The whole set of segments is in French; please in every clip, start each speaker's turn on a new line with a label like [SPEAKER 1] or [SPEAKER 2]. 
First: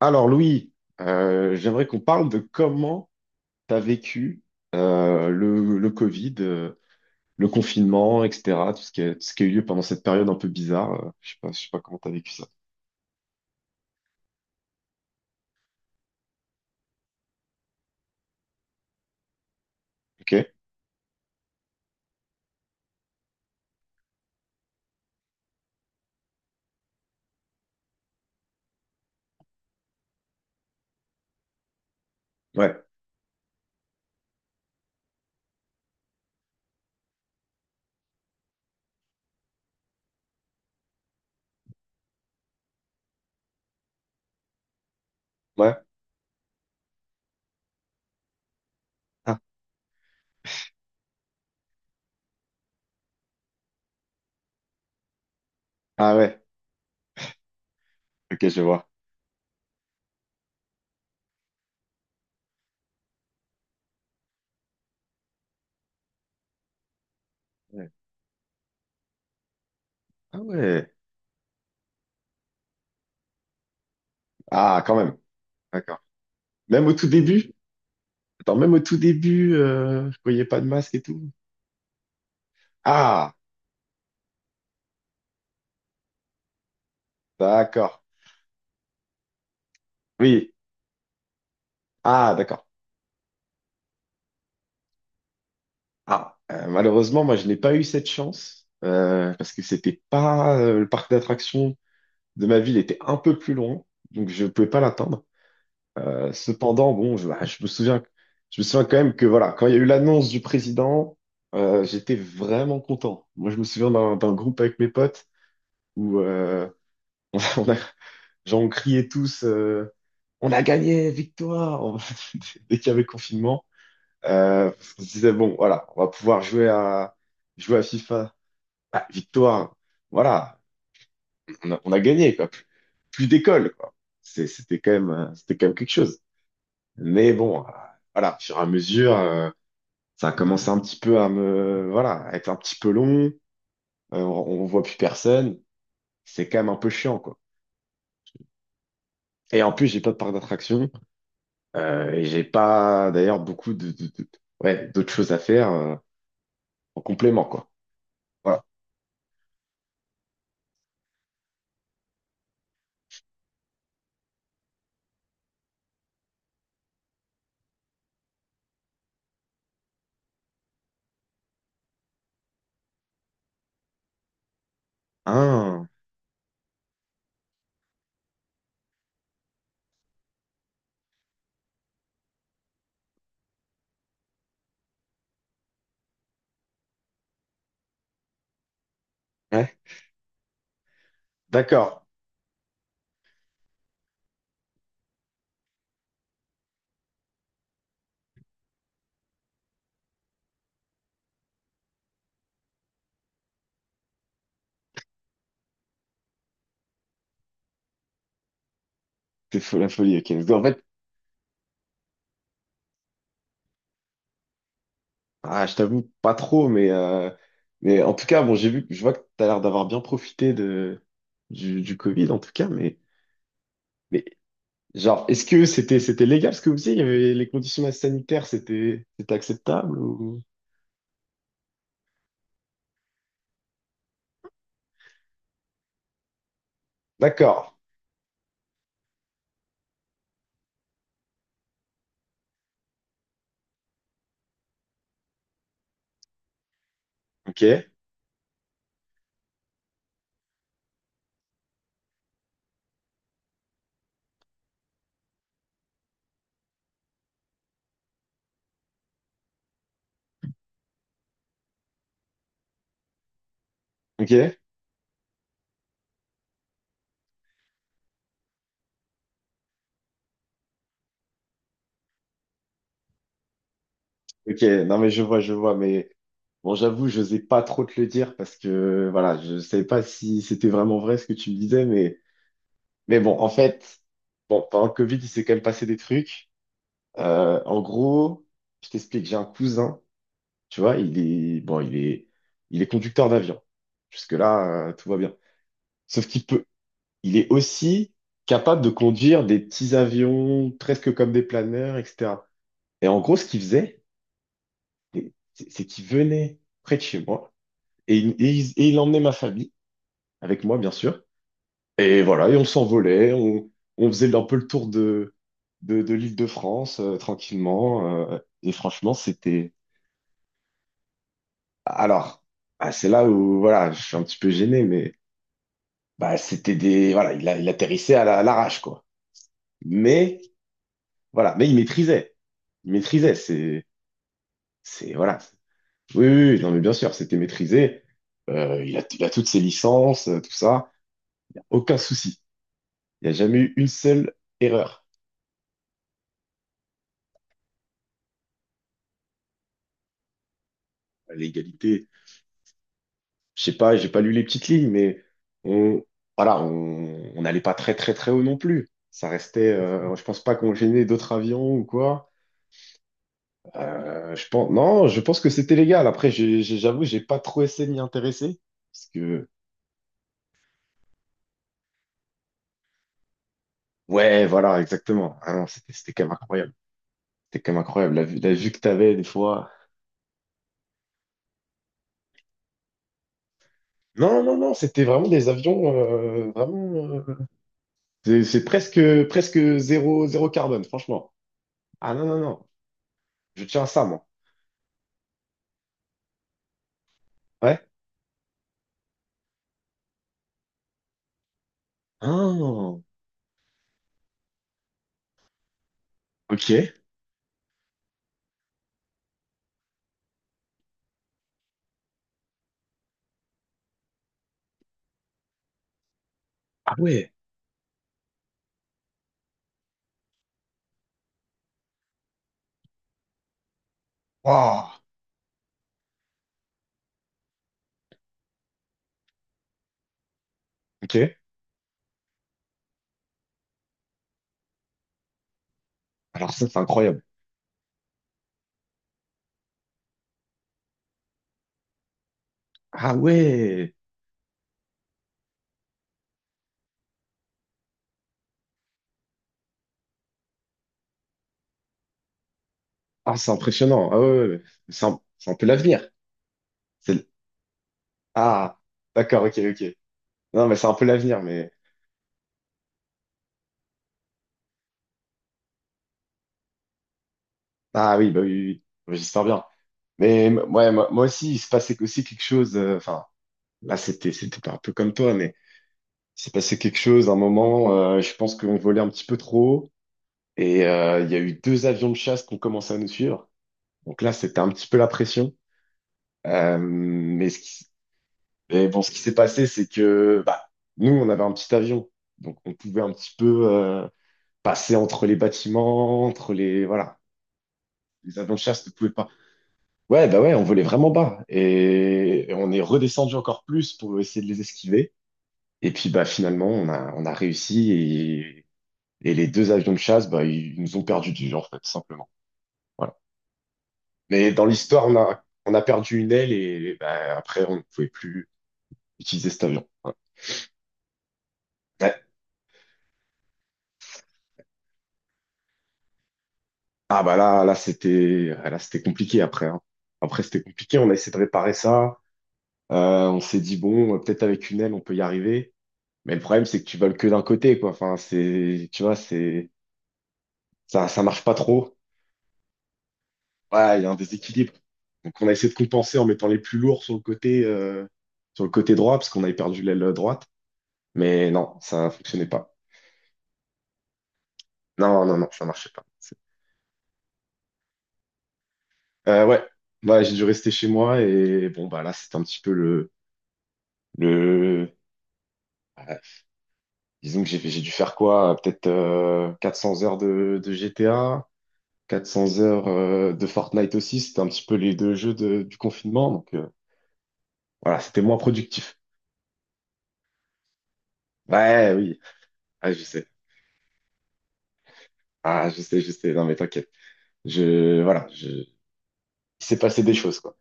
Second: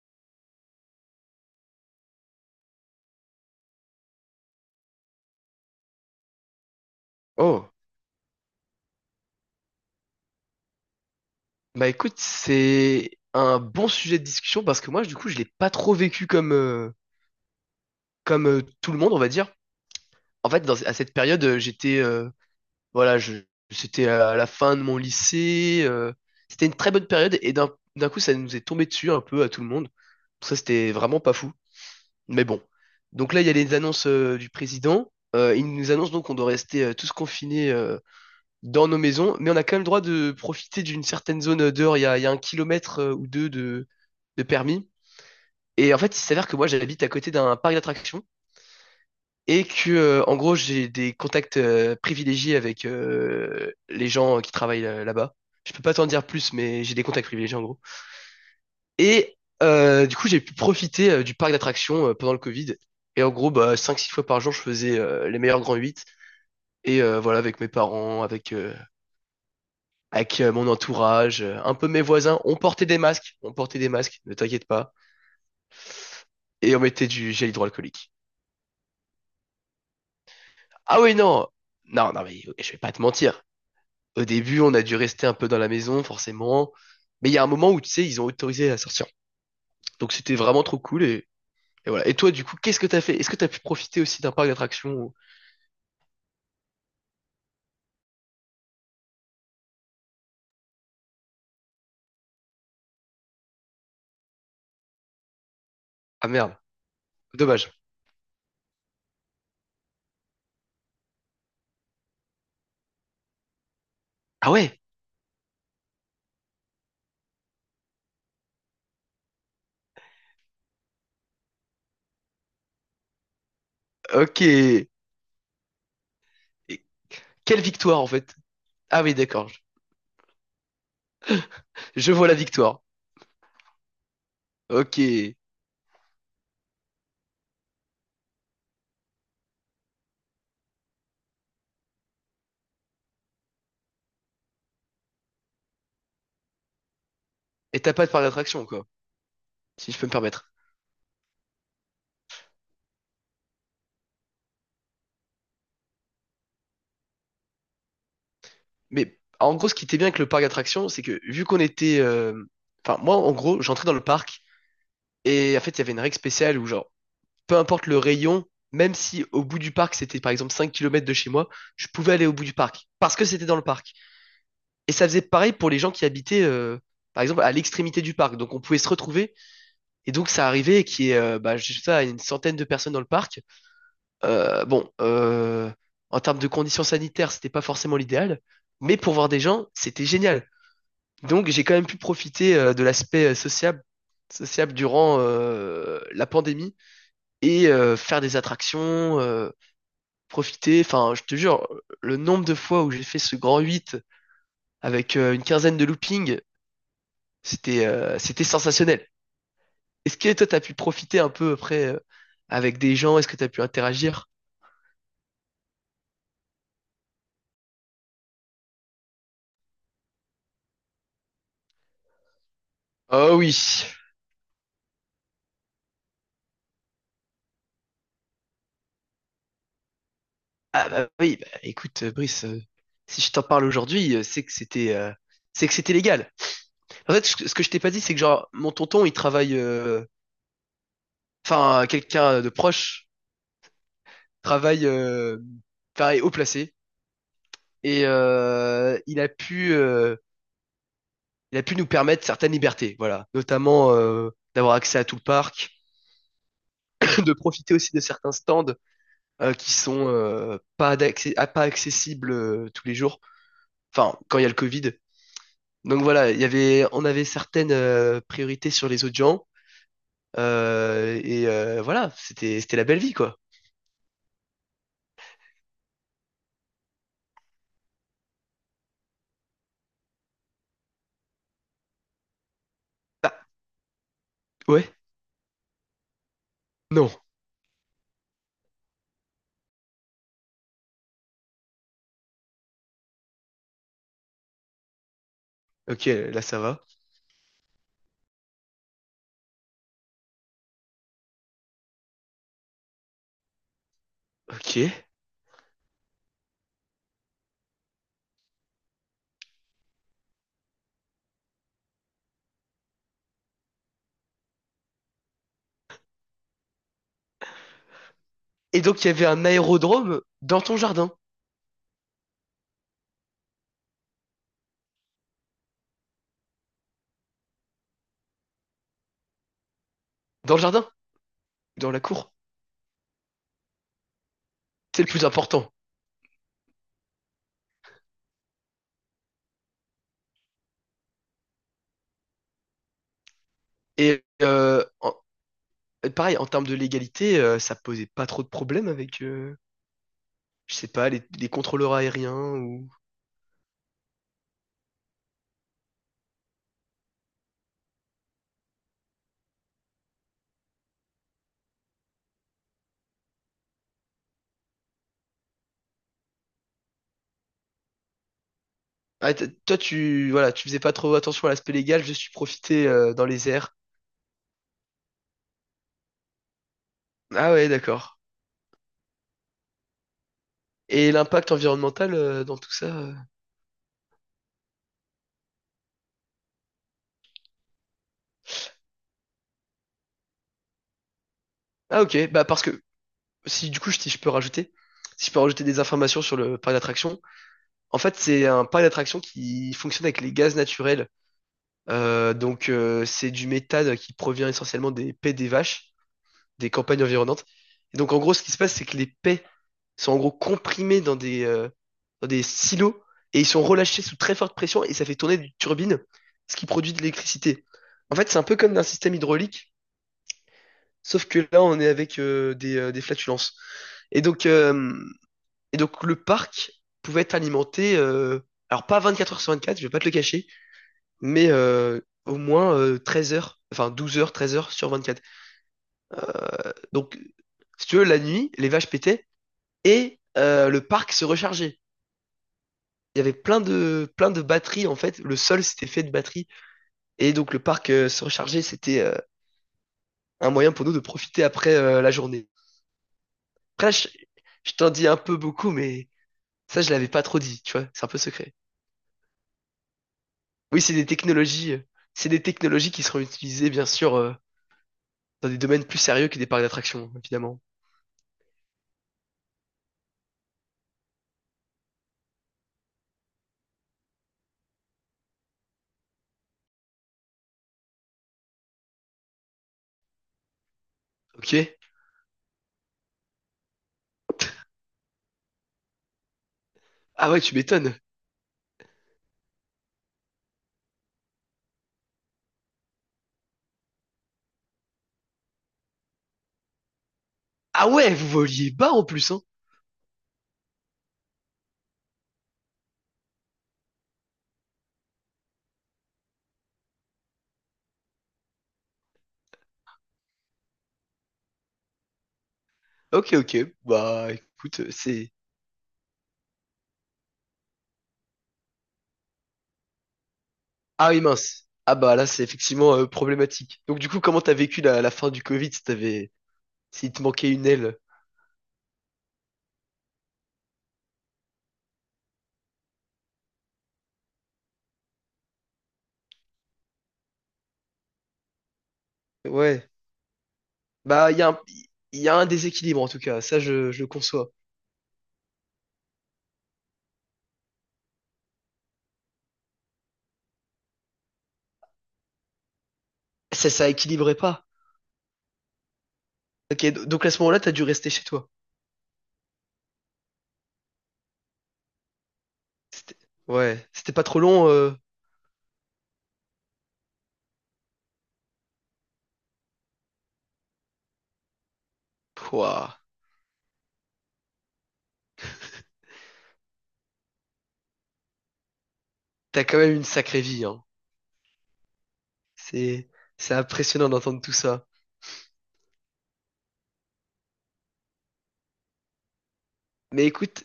[SPEAKER 1] Alors Louis, j'aimerais qu'on parle de comment tu as vécu le Covid, le
[SPEAKER 2] Oh,
[SPEAKER 1] confinement, etc. Tout ce qui a, tout ce qui a eu lieu pendant cette période un peu bizarre. Je sais pas, je sais pas
[SPEAKER 2] bah
[SPEAKER 1] comment tu as
[SPEAKER 2] écoute,
[SPEAKER 1] vécu ça.
[SPEAKER 2] c'est un bon sujet de discussion parce que moi, du coup, je l'ai pas trop vécu comme tout le monde, on va dire. En
[SPEAKER 1] Ok?
[SPEAKER 2] fait, à cette période, j'étais voilà, je c'était à la fin de mon lycée. C'était une très bonne période et d'un coup, ça nous est tombé dessus un peu à tout le monde. Donc ça, c'était vraiment pas fou. Mais bon.
[SPEAKER 1] Ouais.
[SPEAKER 2] Donc là, il y a les annonces du président. Il nous annonce donc qu'on doit rester tous confinés dans nos maisons, mais on a quand même le droit de profiter d'une certaine zone dehors. Il y a un kilomètre ou deux de permis.
[SPEAKER 1] Ouais.
[SPEAKER 2] Et en fait, il s'avère que moi, j'habite à côté d'un parc d'attractions
[SPEAKER 1] Ah,
[SPEAKER 2] et que, en gros, j'ai des contacts privilégiés avec les gens qui travaillent là-bas. Je peux pas t'en
[SPEAKER 1] ah
[SPEAKER 2] dire
[SPEAKER 1] ouais.
[SPEAKER 2] plus, mais j'ai des contacts privilégiés en gros.
[SPEAKER 1] Ok, je vois.
[SPEAKER 2] Et du coup, j'ai pu profiter du parc d'attractions pendant le Covid. Et en gros, bah, 5-6 fois par jour, je faisais les meilleurs grands huit. Et voilà, avec mes
[SPEAKER 1] Ouais.
[SPEAKER 2] parents, avec euh,
[SPEAKER 1] Ah
[SPEAKER 2] avec euh, mon
[SPEAKER 1] ouais.
[SPEAKER 2] entourage, un peu mes voisins. On portait des masques, on portait des masques, ne t'inquiète
[SPEAKER 1] Ah,
[SPEAKER 2] pas.
[SPEAKER 1] quand même. D'accord.
[SPEAKER 2] Et on
[SPEAKER 1] Même au tout
[SPEAKER 2] mettait du gel
[SPEAKER 1] début?
[SPEAKER 2] hydroalcoolique.
[SPEAKER 1] Attends, même au tout début, je voyais pas de masque
[SPEAKER 2] Ah
[SPEAKER 1] et
[SPEAKER 2] oui,
[SPEAKER 1] tout.
[SPEAKER 2] non, mais ok, je vais pas te
[SPEAKER 1] Ah,
[SPEAKER 2] mentir. Au début, on a dû rester un peu dans la maison, forcément. Mais il y a un moment où, tu
[SPEAKER 1] d'accord.
[SPEAKER 2] sais, ils ont autorisé à sortir. Donc c'était
[SPEAKER 1] Oui.
[SPEAKER 2] vraiment trop cool. Et voilà. Et toi,
[SPEAKER 1] Ah,
[SPEAKER 2] du coup,
[SPEAKER 1] d'accord.
[SPEAKER 2] qu'est-ce que t'as fait? Est-ce que t'as pu profiter aussi d'un parc d'attractions?
[SPEAKER 1] Ah, malheureusement, moi, je n'ai pas eu cette chance parce que c'était pas le parc d'attractions de ma ville était un peu plus loin, donc je ne pouvais pas l'atteindre.
[SPEAKER 2] Ah merde,
[SPEAKER 1] Cependant, bon, je, bah,
[SPEAKER 2] dommage.
[SPEAKER 1] je me souviens quand même que voilà, quand il y a eu l'annonce du président, j'étais vraiment content. Moi, je me souviens d'un
[SPEAKER 2] Ah
[SPEAKER 1] groupe avec
[SPEAKER 2] ouais,
[SPEAKER 1] mes potes où on a, genre, on criait tous, on a gagné, victoire, dès qu'il y avait confinement.
[SPEAKER 2] ok.
[SPEAKER 1] Euh,
[SPEAKER 2] Et
[SPEAKER 1] on se disait bon, voilà, on va pouvoir
[SPEAKER 2] quelle
[SPEAKER 1] jouer à
[SPEAKER 2] victoire, en
[SPEAKER 1] FIFA,
[SPEAKER 2] fait. Ah
[SPEAKER 1] bah,
[SPEAKER 2] oui, d'accord.
[SPEAKER 1] victoire, voilà, on a
[SPEAKER 2] Je vois la
[SPEAKER 1] gagné, quoi. Plus,
[SPEAKER 2] victoire.
[SPEAKER 1] plus d'école, quoi.
[SPEAKER 2] Ok. Et
[SPEAKER 1] C'était quand même quelque chose. Mais bon, voilà, au fur et à mesure, ça a commencé un petit peu à me, voilà, à être un petit peu long. On voit plus personne. C'est quand même un peu chiant, quoi.
[SPEAKER 2] t'as pas de parc d'attractions, quoi,
[SPEAKER 1] Et en plus,
[SPEAKER 2] si je
[SPEAKER 1] j'ai
[SPEAKER 2] peux
[SPEAKER 1] pas
[SPEAKER 2] me
[SPEAKER 1] de parc
[SPEAKER 2] permettre.
[SPEAKER 1] d'attraction. Et j'ai pas, d'ailleurs, beaucoup de, ouais, d'autres choses à faire, en complément, quoi. Voilà.
[SPEAKER 2] Mais en gros, ce qui était bien avec le parc d'attractions, c'est que vu qu'on était... Enfin, moi, en gros, j'entrais dans le parc et en fait, il y avait une règle spéciale où, genre, peu importe le rayon, même si au bout du parc, c'était par exemple 5 kilomètres de chez moi, je pouvais aller au bout du parc parce que c'était dans le parc. Et ça faisait pareil pour les
[SPEAKER 1] Ah,
[SPEAKER 2] gens qui habitaient, par exemple, à l'extrémité du parc. Donc, on pouvait se retrouver. Et donc, ça arrivait qu'il y ait, bah, je sais pas, une centaine de personnes dans le parc. Bon, en termes de conditions sanitaires, c'était pas forcément l'idéal. Mais pour voir des gens,
[SPEAKER 1] ouais,
[SPEAKER 2] c'était génial. Donc j'ai quand même pu
[SPEAKER 1] d'accord.
[SPEAKER 2] profiter de l'aspect sociable durant la pandémie et faire des attractions, profiter. Enfin, je te jure, le nombre de fois où j'ai fait ce grand 8 avec une quinzaine de loopings, c'était sensationnel.
[SPEAKER 1] La folie,
[SPEAKER 2] Est-ce que
[SPEAKER 1] ok.
[SPEAKER 2] toi,
[SPEAKER 1] Donc,
[SPEAKER 2] t'as
[SPEAKER 1] en
[SPEAKER 2] pu
[SPEAKER 1] fait,
[SPEAKER 2] profiter un peu après avec des gens? Est-ce que t'as pu interagir?
[SPEAKER 1] ah, je t'avoue, pas trop, mais en tout cas, bon, j'ai vu, je vois que t'as l'air d'avoir bien profité de, du Covid, en tout cas,
[SPEAKER 2] Oh oui.
[SPEAKER 1] mais genre, est-ce que c'était, c'était légal ce que vous faisiez? Il y avait les conditions sanitaires, c'était, c'était acceptable ou...
[SPEAKER 2] Ah bah oui, bah, écoute, Brice, si je t'en parle aujourd'hui, c'est que c'était légal. En fait, ce que
[SPEAKER 1] D'accord,
[SPEAKER 2] je t'ai pas dit, c'est que genre, mon tonton, il travaille, enfin, quelqu'un de proche travaille, pareil, haut placé.
[SPEAKER 1] ok,
[SPEAKER 2] Et il a pu nous permettre certaines libertés, voilà. Notamment d'avoir accès à tout le parc, de profiter aussi de certains stands qui sont pas d'accès, ah, pas accessibles tous les jours. Enfin,
[SPEAKER 1] ok,
[SPEAKER 2] quand il y a le Covid. Donc voilà, on avait certaines priorités sur les autres gens. Et voilà, c'était la belle vie, quoi.
[SPEAKER 1] ok, non, mais je vois, mais bon, j'avoue, je n'osais pas trop te le dire parce que, voilà, je savais pas si c'était vraiment vrai ce que tu me disais, mais bon, en
[SPEAKER 2] Bah,
[SPEAKER 1] fait, bon, pendant
[SPEAKER 2] ouais.
[SPEAKER 1] le Covid, il s'est quand même passé des trucs.
[SPEAKER 2] Non.
[SPEAKER 1] En gros, je t'explique, j'ai un cousin, tu vois, il est, bon, il est conducteur d'avion. Jusque-là, tout va bien.
[SPEAKER 2] Ok,
[SPEAKER 1] Sauf
[SPEAKER 2] là
[SPEAKER 1] qu'il
[SPEAKER 2] ça
[SPEAKER 1] peut,
[SPEAKER 2] va.
[SPEAKER 1] il est aussi capable de conduire des petits avions, presque comme des planeurs, etc. Et en gros, ce qu'il faisait,
[SPEAKER 2] Ok.
[SPEAKER 1] c'est qu'il venait près de chez moi et il, et il emmenait ma famille, avec moi, bien sûr. Et voilà, et on s'envolait, on faisait un peu le tour de l'Île-de-France, tranquillement. Et
[SPEAKER 2] Et donc il y
[SPEAKER 1] franchement,
[SPEAKER 2] avait un
[SPEAKER 1] c'était...
[SPEAKER 2] aérodrome dans ton jardin.
[SPEAKER 1] Alors, ah, c'est là où voilà, je suis un petit peu gêné, mais bah, c'était des voilà, il, il atterrissait à l'arrache quoi. Mais
[SPEAKER 2] Dans le jardin,
[SPEAKER 1] voilà, mais il
[SPEAKER 2] dans la cour.
[SPEAKER 1] maîtrisait, il maîtrisait.
[SPEAKER 2] C'est le
[SPEAKER 1] C'est
[SPEAKER 2] plus
[SPEAKER 1] voilà.
[SPEAKER 2] important.
[SPEAKER 1] Oui, oui, oui, non mais bien sûr, c'était maîtrisé. Il a toutes ses licences, tout ça, aucun souci. Il n'y a jamais eu une
[SPEAKER 2] Et
[SPEAKER 1] seule
[SPEAKER 2] euh,
[SPEAKER 1] erreur.
[SPEAKER 2] en- Pareil, en termes de légalité, ça posait pas trop de problèmes avec, je sais pas, les contrôleurs
[SPEAKER 1] L'égalité,
[SPEAKER 2] aériens ou...
[SPEAKER 1] je sais pas, j'ai pas lu les petites lignes, mais on voilà, on n'allait pas très très très haut non plus. Ça restait, je pense pas qu'on gênait d'autres avions ou quoi. Je pense, non, je pense que c'était légal. Après, j'avoue, j'ai pas trop essayé de m'y intéresser. Parce
[SPEAKER 2] Ah,
[SPEAKER 1] que,
[SPEAKER 2] toi, tu, voilà, tu faisais pas trop attention à l'aspect légal, je suis profité dans les airs.
[SPEAKER 1] ouais, voilà, exactement. Ah non, c'était c'était quand même incroyable.
[SPEAKER 2] Ah
[SPEAKER 1] C'était
[SPEAKER 2] ouais,
[SPEAKER 1] quand même
[SPEAKER 2] d'accord.
[SPEAKER 1] incroyable. La, la vue que t'avais, des fois.
[SPEAKER 2] Et l'impact environnemental dans tout ça.
[SPEAKER 1] Non, non, non, c'était vraiment des avions, vraiment. euh, c'est presque, presque zéro, zéro carbone, franchement.
[SPEAKER 2] Ah
[SPEAKER 1] Ah
[SPEAKER 2] ok,
[SPEAKER 1] non, non,
[SPEAKER 2] bah parce
[SPEAKER 1] non.
[SPEAKER 2] que
[SPEAKER 1] Je
[SPEAKER 2] si du
[SPEAKER 1] tiens
[SPEAKER 2] coup,
[SPEAKER 1] à ça,
[SPEAKER 2] si je peux
[SPEAKER 1] moi.
[SPEAKER 2] rajouter, si je peux rajouter des informations sur le parc d'attraction.
[SPEAKER 1] Ouais.
[SPEAKER 2] En fait, c'est un parc d'attractions qui fonctionne avec les gaz naturels. Donc,
[SPEAKER 1] Ah,
[SPEAKER 2] c'est du méthane qui provient essentiellement des paies des vaches, des
[SPEAKER 1] ok.
[SPEAKER 2] campagnes environnantes. Et donc, en gros, ce qui se passe, c'est que les paies sont en gros comprimés dans des silos et ils sont relâchés sous très forte pression et ça fait tourner des turbines, ce qui produit de
[SPEAKER 1] Ah ouais.
[SPEAKER 2] l'électricité. En fait, c'est un peu comme d'un système hydraulique, sauf que là, on est avec des flatulences. Et donc, euh,
[SPEAKER 1] Waouh.
[SPEAKER 2] et donc, le parc pouvait être alimenté, alors pas 24 heures sur 24, je vais pas te le cacher,
[SPEAKER 1] Ok.
[SPEAKER 2] mais au moins 13 heures, enfin 12 heures, 13 heures sur 24.
[SPEAKER 1] Alors ça, c'est
[SPEAKER 2] Donc,
[SPEAKER 1] incroyable.
[SPEAKER 2] si tu veux, la nuit, les vaches pétaient et le parc se rechargeait. Il
[SPEAKER 1] Ah
[SPEAKER 2] y avait
[SPEAKER 1] ouais.
[SPEAKER 2] plein de batteries en fait. Le sol s'était fait de batteries et donc le parc se rechargeait. C'était un moyen pour nous de profiter après la journée.
[SPEAKER 1] Ah, c'est
[SPEAKER 2] Après,
[SPEAKER 1] impressionnant. Ah ouais. Ouais, ouais.
[SPEAKER 2] je t'en dis un peu
[SPEAKER 1] C'est un
[SPEAKER 2] beaucoup,
[SPEAKER 1] peu
[SPEAKER 2] mais
[SPEAKER 1] l'avenir.
[SPEAKER 2] ça, je l'avais pas
[SPEAKER 1] C'est
[SPEAKER 2] trop dit, tu vois. C'est un peu secret.
[SPEAKER 1] ah, d'accord, ok, ok. Non,
[SPEAKER 2] Oui,
[SPEAKER 1] mais c'est un peu l'avenir, mais...
[SPEAKER 2] c'est des technologies qui seront utilisées bien sûr dans des domaines plus sérieux que des parcs d'attractions, évidemment.
[SPEAKER 1] Ah oui, bah oui, oui, oui. J'espère bien. Mais ouais, moi, moi aussi, il se passait aussi quelque chose... enfin, là, c'était c'était pas un peu comme toi, mais il s'est passé quelque chose, un moment, je pense qu'on volait un petit peu trop haut, et il y a
[SPEAKER 2] Ok.
[SPEAKER 1] eu deux avions de chasse qui ont commencé à nous suivre. Donc là, c'était un petit peu la pression.
[SPEAKER 2] Ah ouais,
[SPEAKER 1] Mais,
[SPEAKER 2] tu
[SPEAKER 1] ce qui...
[SPEAKER 2] m'étonnes.
[SPEAKER 1] mais bon, ce qui s'est passé, c'est que bah, nous, on avait un petit avion, donc on pouvait un petit peu passer entre les bâtiments, entre les... Voilà.
[SPEAKER 2] Ah ouais, vous
[SPEAKER 1] Les avions de
[SPEAKER 2] voliez bas
[SPEAKER 1] chasse ne
[SPEAKER 2] en
[SPEAKER 1] pouvaient
[SPEAKER 2] plus,
[SPEAKER 1] pas.
[SPEAKER 2] hein?
[SPEAKER 1] Ouais, bah ouais, on volait vraiment bas. Et on est redescendu encore plus pour essayer de les esquiver. Et puis bah finalement, on a réussi. Et les deux avions de chasse, bah, ils nous ont perdu du genre, en fait, simplement. Voilà.
[SPEAKER 2] Ok, ok. Bah,
[SPEAKER 1] Mais dans
[SPEAKER 2] écoute,
[SPEAKER 1] l'histoire,
[SPEAKER 2] c'est...
[SPEAKER 1] on a perdu une aile et bah, après, on ne pouvait plus utiliser cet avion. Voilà.
[SPEAKER 2] Ah oui, mince. Ah bah là,
[SPEAKER 1] Ouais.
[SPEAKER 2] c'est effectivement problématique. Donc du coup, comment t'as vécu la, la fin du Covid si t'avais... s'il te
[SPEAKER 1] Ah bah
[SPEAKER 2] manquait une
[SPEAKER 1] là,
[SPEAKER 2] aile?
[SPEAKER 1] là, c'était compliqué après. Hein. Après, c'était compliqué. On a essayé de réparer ça. On s'est dit, bon, peut-être avec une aile, on peut y arriver. Mais le problème, c'est que tu voles que d'un côté, quoi. Enfin, c'est, tu vois, c'est,
[SPEAKER 2] Ouais.
[SPEAKER 1] ça
[SPEAKER 2] Bah, il y a
[SPEAKER 1] marche
[SPEAKER 2] un...
[SPEAKER 1] pas trop.
[SPEAKER 2] il y a un déséquilibre, en tout cas. Ça, je
[SPEAKER 1] Ouais,
[SPEAKER 2] le
[SPEAKER 1] il y a un
[SPEAKER 2] conçois.
[SPEAKER 1] déséquilibre. Donc, on a essayé de compenser en mettant les plus lourds sur le côté droit, parce qu'on avait perdu l'aile droite. Mais non, ça fonctionnait pas.
[SPEAKER 2] Ça équilibrait pas.
[SPEAKER 1] Non, non, non, ça marchait pas. C'est-
[SPEAKER 2] Ok, donc à ce moment-là, t'as dû rester chez toi.
[SPEAKER 1] Ouais, ouais, j'ai dû rester chez moi et bon, bah là, c'était un petit peu
[SPEAKER 2] C'était... Ouais. C'était pas trop long,
[SPEAKER 1] le, euh, disons que j'ai dû faire quoi? Peut-être 400 heures de GTA. 400 heures
[SPEAKER 2] Pouah.
[SPEAKER 1] de Fortnite aussi, c'était un petit peu les deux jeux du confinement, donc voilà, c'était moins productif.
[SPEAKER 2] T'as quand même une sacrée vie, hein.
[SPEAKER 1] Ouais, oui, ah, je
[SPEAKER 2] C'est...
[SPEAKER 1] sais,
[SPEAKER 2] C'est impressionnant d'entendre tout ça.
[SPEAKER 1] ah, je sais, non mais t'inquiète, je, voilà, je... il s'est passé des
[SPEAKER 2] Mais
[SPEAKER 1] choses, quoi.
[SPEAKER 2] écoute,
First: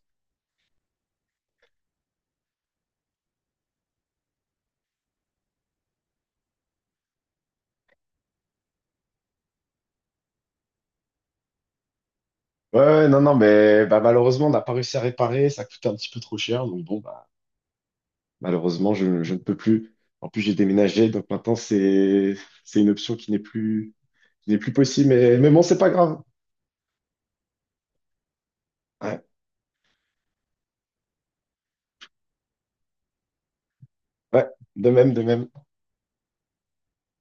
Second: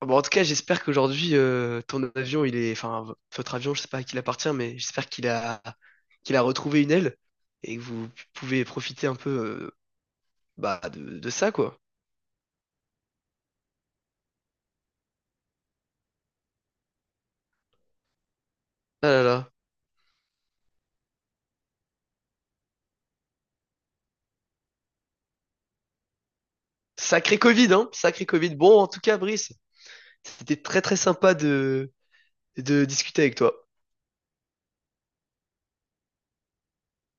[SPEAKER 2] bon, en tout cas, j'espère qu'aujourd'hui, ton avion, il est, enfin, votre avion, je sais pas à qui il appartient, mais j'espère qu'il a, qu'il a retrouvé une aile et que vous pouvez profiter un peu, bah, de ça, quoi.
[SPEAKER 1] Ouais, ouais, non, non, mais bah, malheureusement, on n'a pas réussi à réparer, ça coûtait un petit peu trop cher, donc bon, bah, malheureusement,
[SPEAKER 2] Ah là
[SPEAKER 1] je ne
[SPEAKER 2] là.
[SPEAKER 1] peux plus. En plus, j'ai déménagé, donc maintenant, c'est une option qui n'est plus possible, mais bon, c'est pas grave.
[SPEAKER 2] Sacré Covid, hein, sacré Covid. Bon, en tout cas,
[SPEAKER 1] Ouais,
[SPEAKER 2] Brice, c'était très très sympa de discuter avec toi.
[SPEAKER 1] ouais, de même, de même.